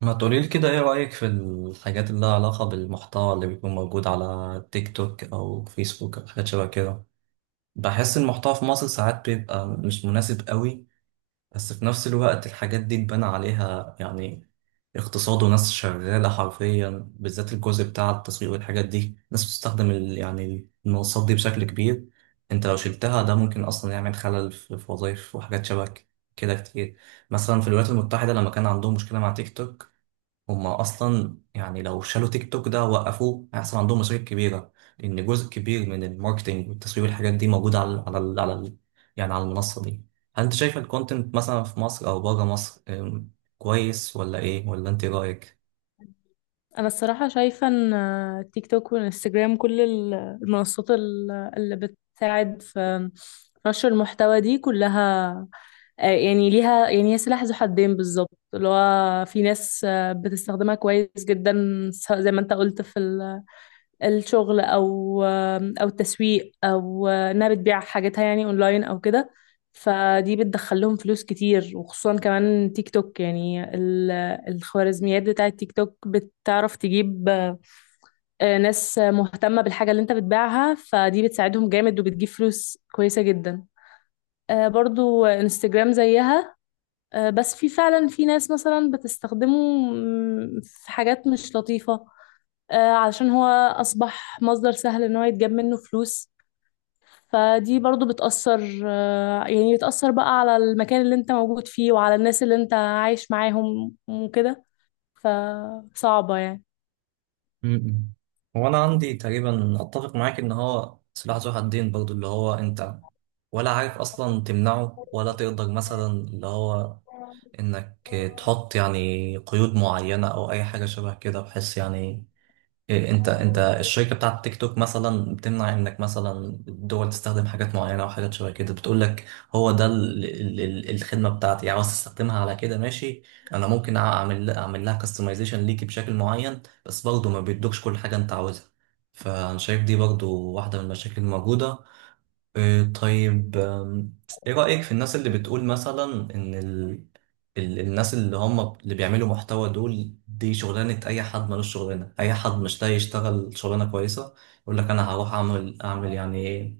ما تقولي لي كده، ايه رأيك في الحاجات اللي لها علاقة بالمحتوى اللي بيكون موجود على تيك توك او فيسبوك او حاجات شبه كده؟ بحس المحتوى في مصر ساعات بيبقى مش مناسب قوي، بس في نفس الوقت الحاجات دي تبان عليها، يعني اقتصاد وناس شغالة حرفيا، بالذات الجزء بتاع التسويق والحاجات دي ناس بتستخدم المنصات دي بشكل كبير. انت لو شلتها ده ممكن اصلا يعمل خلل في وظائف وحاجات شبه كده كتير. مثلا في الولايات المتحدة لما كان عندهم مشكلة مع تيك توك، هما اصلا يعني لو شالوا تيك توك ده وقفوه هيحصل عندهم مشاكل كبيره، لان جزء كبير من الماركتينج والتسويق والحاجات دي موجوده على ال على ال على ال يعني على المنصه دي. هل انت شايف الكونتنت مثلا في مصر او بره مصر كويس ولا ايه، ولا انت إيه رايك؟ انا الصراحه شايفه ان تيك توك والانستجرام، كل المنصات اللي بتساعد في نشر المحتوى دي كلها، يعني ليها، يعني هي سلاح ذو حدين بالظبط. اللي هو في ناس بتستخدمها كويس جدا، سواء زي ما انت قلت في الشغل او التسويق، او انها بتبيع حاجاتها يعني اونلاين او كده. فدي بتدخل لهم فلوس كتير، وخصوصا كمان تيك توك، يعني الخوارزميات بتاعة تيك توك بتعرف تجيب ناس مهتمة بالحاجة اللي انت بتبيعها، فدي بتساعدهم جامد وبتجيب فلوس كويسة جدا. برضو انستجرام زيها. بس في فعلا في ناس مثلا بتستخدمه، في حاجات مش لطيفة. علشان هو أصبح مصدر سهل إن هو يتجاب منه فلوس. فدي برضو بتأثر، يعني بتأثر بقى على المكان اللي انت موجود فيه وعلى الناس اللي انت عايش معاهم وكده. فصعبة يعني، م-م. هو انا عندي تقريبا اتفق معاك ان هو سلاح ذو حدين، برضو اللي هو انت ولا عارف اصلا تمنعه ولا تقدر، مثلا اللي هو انك تحط يعني قيود معينة او اي حاجة شبه كده بحيث يعني إيه. انت الشركه بتاعت تيك توك مثلا بتمنع انك مثلا الدول تستخدم حاجات معينه او حاجات شبه كده، بتقول لك هو ده ال ال ال الخدمه بتاعتي، يعني عاوز تستخدمها على كده ماشي، انا ممكن اعمل لها كاستمايزيشن ليكي بشكل معين، بس برضه ما بيدوكش كل حاجه انت عاوزها. فانا شايف دي برضه واحده من المشاكل الموجوده. إيه طيب، ايه رأيك في الناس اللي بتقول مثلا ان الناس اللي هم اللي بيعملوا محتوى دول، دي شغلانة اي حد ملوش شغلانة، اي حد مش لاقي يشتغل شغلانة كويسة يقول لك انا هروح اعمل يعني ايه،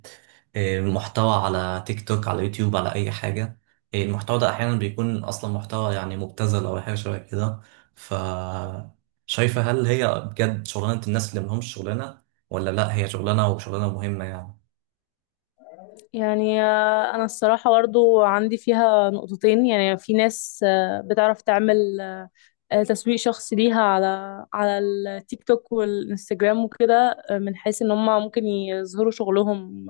إيه، محتوى على تيك توك، على يوتيوب، على اي حاجة، إيه، المحتوى ده احيانا بيكون اصلا محتوى يعني مبتذل او حاجة شبه كده. ف شايفة هل هي بجد شغلانة الناس اللي ملهمش شغلانة، ولا لا هي شغلانة وشغلانة مهمة يعني؟ أنا الصراحة برضو عندي فيها نقطتين. يعني في ناس بتعرف تعمل تسويق شخصي ليها على التيك توك والانستجرام وكده، من حيث ان هم ممكن يظهروا شغلهم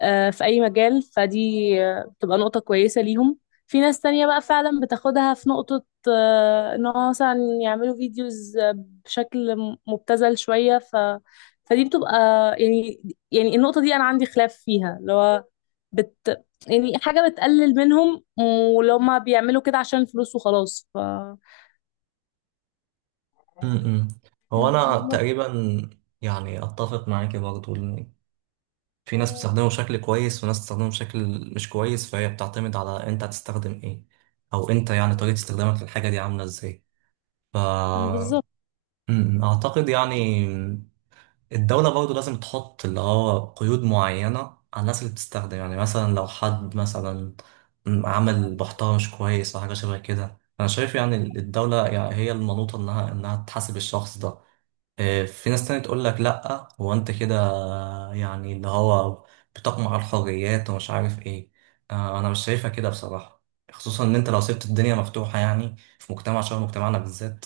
في أي مجال. فدي بتبقى نقطة كويسة ليهم. في ناس تانية بقى فعلا بتاخدها في نقطة، إن هو مثلا يعملوا فيديوز بشكل مبتذل شوية، فدي بتبقى يعني يعني النقطة دي أنا عندي خلاف فيها، اللي هو بت يعني حاجة بتقلل منهم، ولو هما بيعملوا كده عشان الفلوس وخلاص. م-م. هو انا بس- تقريبا يعني اتفق معاك برضو ان في ناس بتستخدمه بشكل كويس وناس بتستخدمه بشكل مش كويس، فهي بتعتمد على انت هتستخدم ايه، او انت يعني طريقة استخدامك للحاجة دي عاملة ازاي. ف بالظبط. م-م. اعتقد يعني الدولة برضو لازم تحط اللي هو قيود معينة على الناس اللي بتستخدم، يعني مثلا لو حد مثلا عمل محتوى مش كويس او حاجة شبه كده، انا شايف يعني الدولة يعني هي المنوطة انها تحاسب الشخص ده. في ناس تانية تقول لك لأ هو أنت كده يعني اللي هو بتقمع الحريات ومش عارف إيه. أنا مش شايفها كده بصراحة، خصوصا إن أنت لو سبت الدنيا مفتوحة، يعني في مجتمع شبه مجتمعنا بالذات،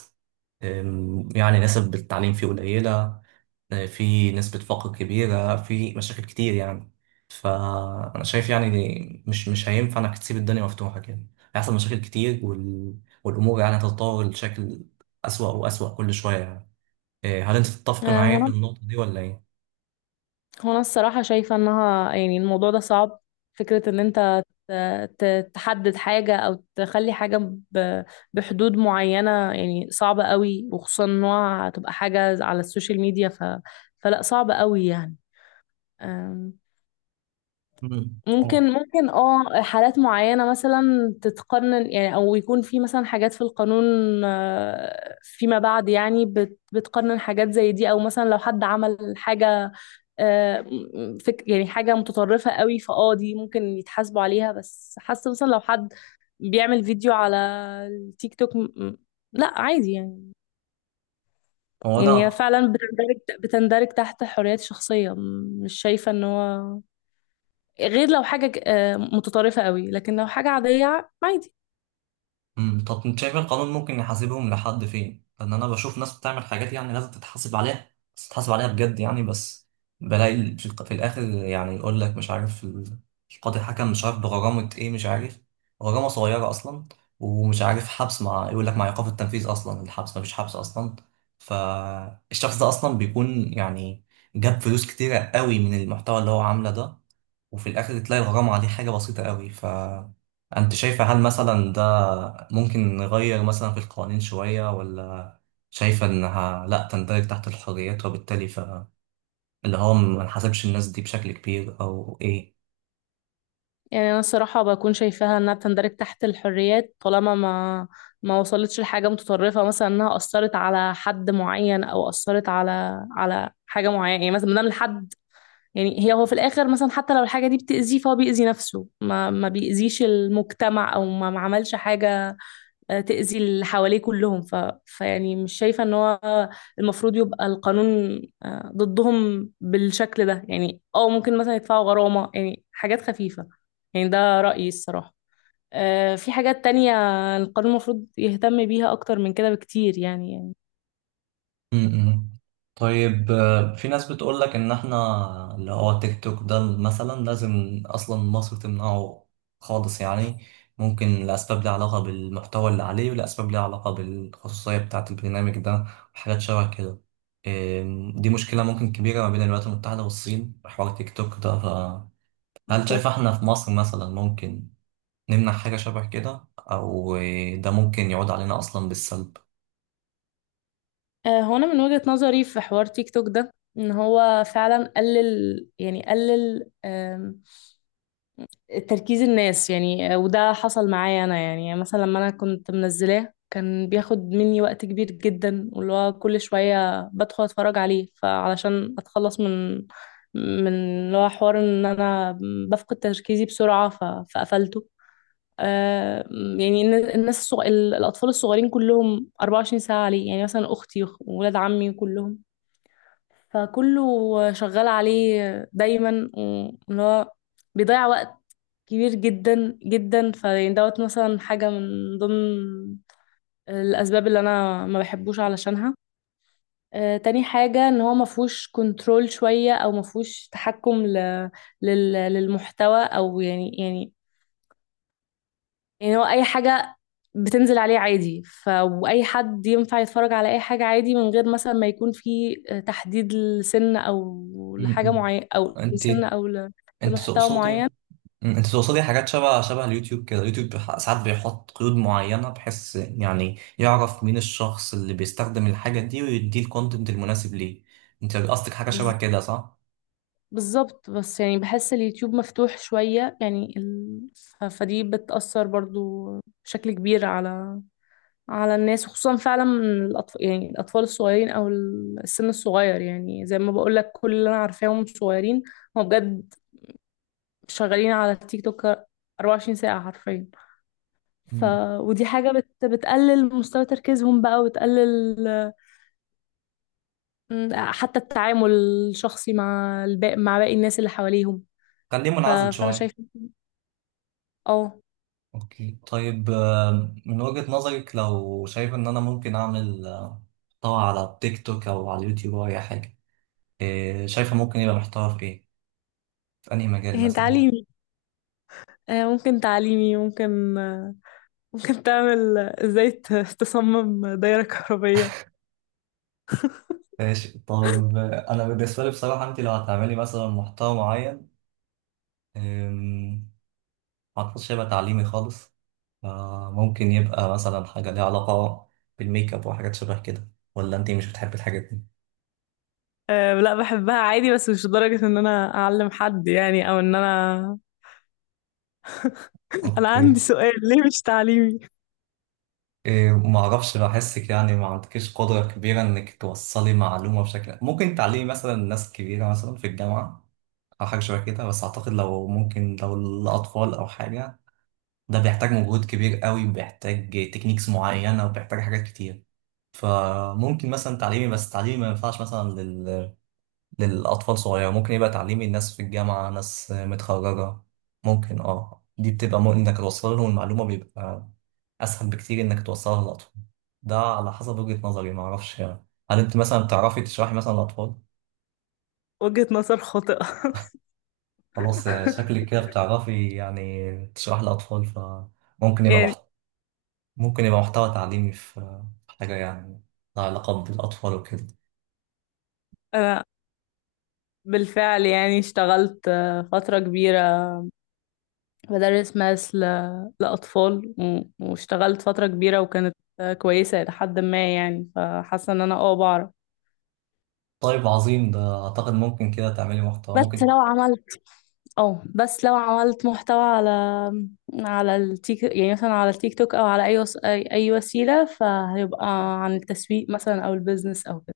يعني نسب التعليم فيه قليلة، في نسبة فقر كبيرة، في مشاكل كتير يعني. فأنا شايف يعني مش هينفع إنك تسيب الدنيا مفتوحة كده، هيحصل مشاكل كتير، والأمور يعني هتتطور لشكل أسوأ وأسوأ كل شوية يعني. إيه، هل انت تتفق آه، معايا هو في النقطة دي ولا ايه؟ هو انا الصراحة شايفة انها يعني الموضوع ده صعب. فكرة ان انت ت- تحدد حاجة او تخلي حاجة ب- بحدود معينة، يعني صعبة قوي، وخصوصا انها هتبقى حاجة على السوشيال ميديا، فلا، صعب قوي يعني. أم، مم. ممكن اه. ممكن حالات معينة مثلا تتقنن، يعني، او يكون في مثلا حاجات في القانون فيما بعد، يعني بتقنن حاجات زي دي. او مثلا لو حد عمل حاجة آه، فك يعني حاجة متطرفة قوي، دي ممكن يتحاسبوا عليها. بس حاسة مثلا لو حد بيعمل فيديو على التيك توك لا، عادي يعني. هو يعني هي انا. فعلا بتندرج تحت الحريات الشخصية. مش شايفة ان هو، غير لو حاجة متطرفة قوي، لكن لو حاجة عادية، عادي مم. طب انت شايف إيه القانون ممكن يحاسبهم لحد فين؟ لان انا بشوف ناس بتعمل حاجات يعني لازم تتحاسب عليها، بس تتحاسب عليها بجد يعني. بس بلاقي في في الاخر يعني يقول لك مش عارف القاضي حكم مش عارف بغرامة ايه، مش عارف، غرامة صغيرة اصلا، ومش عارف حبس، مع يقول لك مع ايقاف التنفيذ، اصلا الحبس مفيش حبس اصلا. فالشخص ده اصلا بيكون يعني جاب فلوس كتيرة قوي من المحتوى اللي هو عامله ده، وفي الاخر تلاقي الغرامة دي حاجة بسيطة قوي. فانت شايفة هل مثلا ده ممكن نغير مثلا في القوانين شوية، ولا شايفة انها لا تندرج تحت الحريات وبالتالي فاللي هو ما نحاسبش الناس دي بشكل كبير، او ايه؟ يعني. انا الصراحه بكون شايفاها انها بتندرج تحت الحريات، طالما ما وصلتش لحاجه متطرفه، مثلا انها اثرت على حد معين او اثرت على حاجه معينه، يعني مثلا ما دام الحد، يعني هو في الاخر، مثلا حتى لو الحاجه دي بتاذيه فهو بيأذي نفسه، ما بيأذيش المجتمع، او ما عملش حاجه تأذي اللي حواليه كلهم. فيعني مش شايفة ان هو المفروض يبقى القانون ضدهم بالشكل ده. يعني ممكن مثلا يدفعوا غرامة، يعني حاجات خفيفة، يعني ده رأيي الصراحة. في حاجات تانية القانون المفروض يهتم بيها أكتر من كده بكتير، يعني امم. طيب في ناس بتقول لك ان احنا اللي هو تيك توك ده مثلا لازم اصلا مصر تمنعه خالص يعني، ممكن لاسباب ليها علاقه بالمحتوى اللي عليه، ولاسباب ليها علاقه بالخصوصيه بتاعه البرنامج ده وحاجات شبه كده. دي مشكله ممكن كبيره ما بين الولايات المتحده والصين في حوار تيك توك ده. فهل شايف بالظبط. احنا في مصر مثلا ممكن نمنع حاجه شبه كده، او ده ممكن يعود علينا اصلا بالسلب؟ هو أنا من وجهة نظري في حوار تيك توك ده، إن هو فعلا قلل تركيز الناس. يعني وده حصل معايا انا، يعني مثلا لما انا كنت منزلاه كان بياخد مني وقت كبير جدا، واللي هو كل شوية بدخل اتفرج عليه، فعلشان اتخلص من اللي هو حوار ان انا بفقد تركيزي بسرعة، فقفلته. يعني الناس، الاطفال الصغيرين كلهم 24 ساعة عليه، يعني مثلا اختي واولاد عمي كلهم، فكله شغال عليه دايما، اللي هو بيضيع وقت كبير جدا جدا. فيعني دوت مثلا حاجة من ضمن الأسباب اللي أنا ما بحبوش علشانها. تاني حاجة إن هو مفهوش كنترول شوية، أو مفهوش تحكم للمحتوى، أو يعني هو اي حاجة بتنزل عليه عادي، ف واي حد ينفع يتفرج على اي حاجة عادي، من غير مثلا ما يكون في تحديد لسن، او لحاجة مم. معينة، او انت لسن، او انت لمحتوى معين. تقصدي، مم، انت تقصدي حاجات شبه شبه اليوتيوب كده؟ اليوتيوب ساعات بيحط قيود معينة بحيث يعني يعرف مين الشخص اللي بيستخدم الحاجة دي ويديه الكونتنت المناسب ليه. انت قصدك حاجة بز- شبه كده صح؟ بالظبط. بس يعني بحس اليوتيوب مفتوح شوية، يعني فدي بتأثر برضو بشكل كبير على الناس، خصوصا فعلا من الأطفال، يعني الأطفال الصغيرين أو السن الصغير. يعني زي ما بقول لك، كل اللي أنا عارفاهم صغيرين، هو بجد شغالين على التيك توك 24 ساعة حرفيا. ف مم. ودي حاجة بتقلل مستوى تركيزهم بقى، وتقلل حتى التعامل الشخصي مع باقي الناس اللي حواليهم. خليه منعزل فأنا شوية. شايفة اه اوكي. طيب من وجهة نظرك لو شايف ان انا ممكن اعمل محتوى على تيك توك او على اليوتيوب او اي حاجة، شايفة ممكن يبقى محتوى في ايه؟ في انهي مجال هي مثلا؟ تعليمي. ممكن تعليمي، ممكن ممكن تعمل ازاي تصمم دايرة كهربية. ماشي. طب انا بالنسبة لي بصراحة انت لو هتعملي مثلا محتوى معين، أم، ما أعتقدش هيبقى تعليمي خالص. ممكن يبقى مثلا حاجة ليها علاقة بالميك اب وحاجات شبه كده، ولا أنتي مش بتحبي الحاجات دي؟ أه، لا، بحبها عادي، بس مش لدرجة ان انا اعلم حد يعني، او ان انا انا عندي أوكي. سؤال ليه مش تعليمي. إيه، ما أعرفش بحسك يعني ما عندكيش قدرة كبيرة إنك توصلي معلومة بشكل ممكن تعلمي مثلا ناس كبيرة مثلا في الجامعة أو حاجة شبه كده، بس أعتقد لو ممكن لو الأطفال أو حاجة، ده بيحتاج مجهود كبير قوي، بيحتاج تكنيكس معينة وبيحتاج حاجات كتير. فممكن مثلا تعليمي، بس تعليمي ما ينفعش مثلا للأطفال صغيرة، ممكن يبقى تعليمي الناس في الجامعة، ناس متخرجة ممكن. اه دي بتبقى مو إنك توصل لهم المعلومة بيبقى أسهل بكتير إنك توصلها للأطفال. ده على حسب وجهة نظري، معرفش يعني هل أنت مثلا بتعرفي تشرحي مثلا للأطفال؟ وجهة نظر خاطئة. خلاص شكلك كده بتعرفي يعني تشرحي للأطفال، فممكن يبقى يعني، ممكن يبقى محتوى تعليمي في في حاجة يعني لها علاقة بالأطفال وكده. أنا بالفعل، يعني، اشتغلت فترة كبيرة بدرس ماس لأطفال، واشتغلت فترة كبيرة وكانت كويسة إلى حد ما، يعني فحاسة إن أنا بعرف. طيب عظيم، ده أعتقد ممكن كده تعملي محتوى بس ممكن. لو عملت اه بس لو عملت محتوى على التيك توك أو على أي وس... أي أي وسيلة، فهيبقى عن التسويق مثلا أو البيزنس أو كده.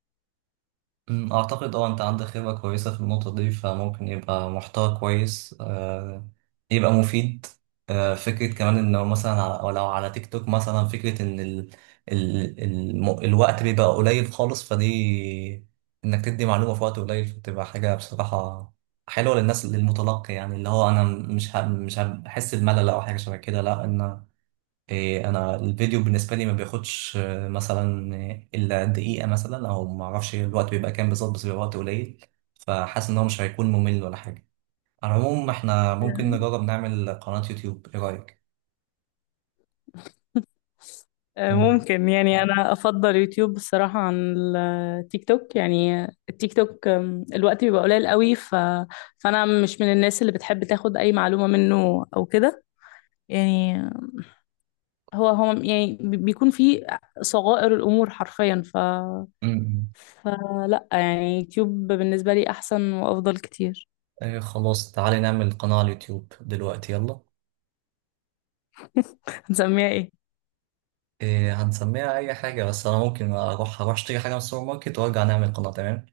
أمم، أعتقد أه أنت عندك خبرة كويسة في النقطة دي، فممكن يبقى محتوى كويس، يبقى مفيد. فكرة كمان إنه مثلا ولو على تيك توك مثلا، فكرة إن الوقت بيبقى قليل خالص، فدي إنك تدي معلومة في وقت قليل بتبقى حاجة بصراحة حلوة للناس، للمتلقي، يعني اللي هو أنا مش هحس بملل أو حاجة شبه كده لأ. إيه، انا الفيديو بالنسبه لي ما بياخدش مثلا الا دقيقه مثلا، او ما اعرفش الوقت بيبقى كام بالظبط، بس بيبقى وقت قليل، فحاسس ان هو مش هيكون ممل ولا حاجه. على العموم احنا ممكن نجرب نعمل قناه يوتيوب، ايه رايك؟ أوه. ممكن. يعني انا افضل يوتيوب بصراحة عن التيك توك. الوقت بيبقى قليل قوي، فانا مش من الناس اللي بتحب تاخد اي معلومة منه او كده. يعني هو، يعني، بيكون فيه صغائر الامور حرفيا. أمم. فلا، يعني يوتيوب بالنسبة لي احسن وافضل كتير. إيه خلاص، تعالي نعمل قناه على اليوتيوب دلوقتي يلا. هنسميها ايه؟ إيه هنسميها اي حاجه، بس انا ممكن اروح اشتري حاجه من السوبر ماركت وارجع نعمل قناه، تمام.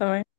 تمام.